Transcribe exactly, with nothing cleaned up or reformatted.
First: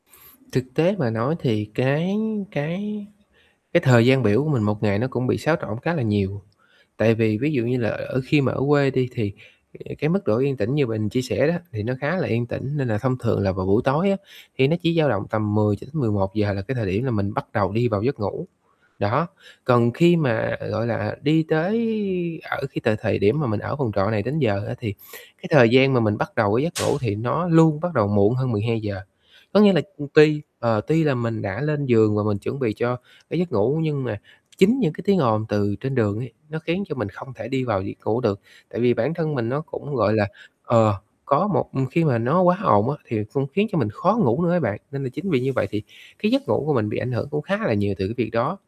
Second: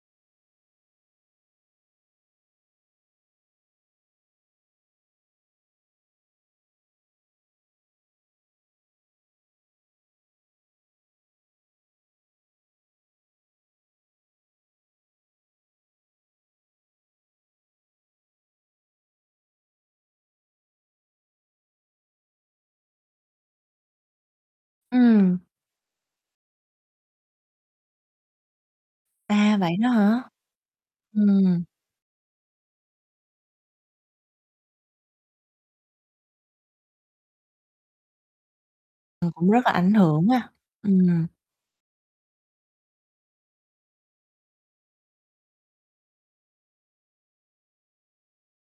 Thực tế mà nói thì cái cái cái thời gian biểu của mình một ngày nó cũng bị xáo trộn khá là nhiều. Tại vì ví dụ như là ở khi mà ở quê đi, thì cái mức độ yên tĩnh như mình chia sẻ đó thì nó khá là yên tĩnh, nên là thông thường là vào buổi tối á thì nó chỉ dao động tầm mười cho đến mười một giờ là cái thời điểm là mình bắt đầu đi vào giấc ngủ. Đó, còn khi mà, gọi là, đi tới ở cái t thời điểm mà mình ở phòng trọ này đến giờ á, thì Ừm. cái thời gian mà mình bắt đầu cái giấc ngủ thì nó luôn bắt đầu muộn hơn mười hai giờ. À, Có nghĩa vậy là đó hả? tuy, ờ, tuy là mình đã Ừm. lên giường và mình chuẩn bị cho cái giấc ngủ nhưng mà chính những cái tiếng ồn từ trên đường ấy nó khiến cho mình không thể đi vào việc ngủ được. Tại vì bản Ừm, thân mình cũng nó rất là ảnh cũng, gọi là, hưởng ha, ờ, ừm. có một khi mà nó quá ồn á thì cũng khiến cho mình khó ngủ nữa á bạn, nên là chính vì như vậy thì cái giấc ngủ của mình bị ảnh hưởng cũng khá là nhiều từ cái việc đó.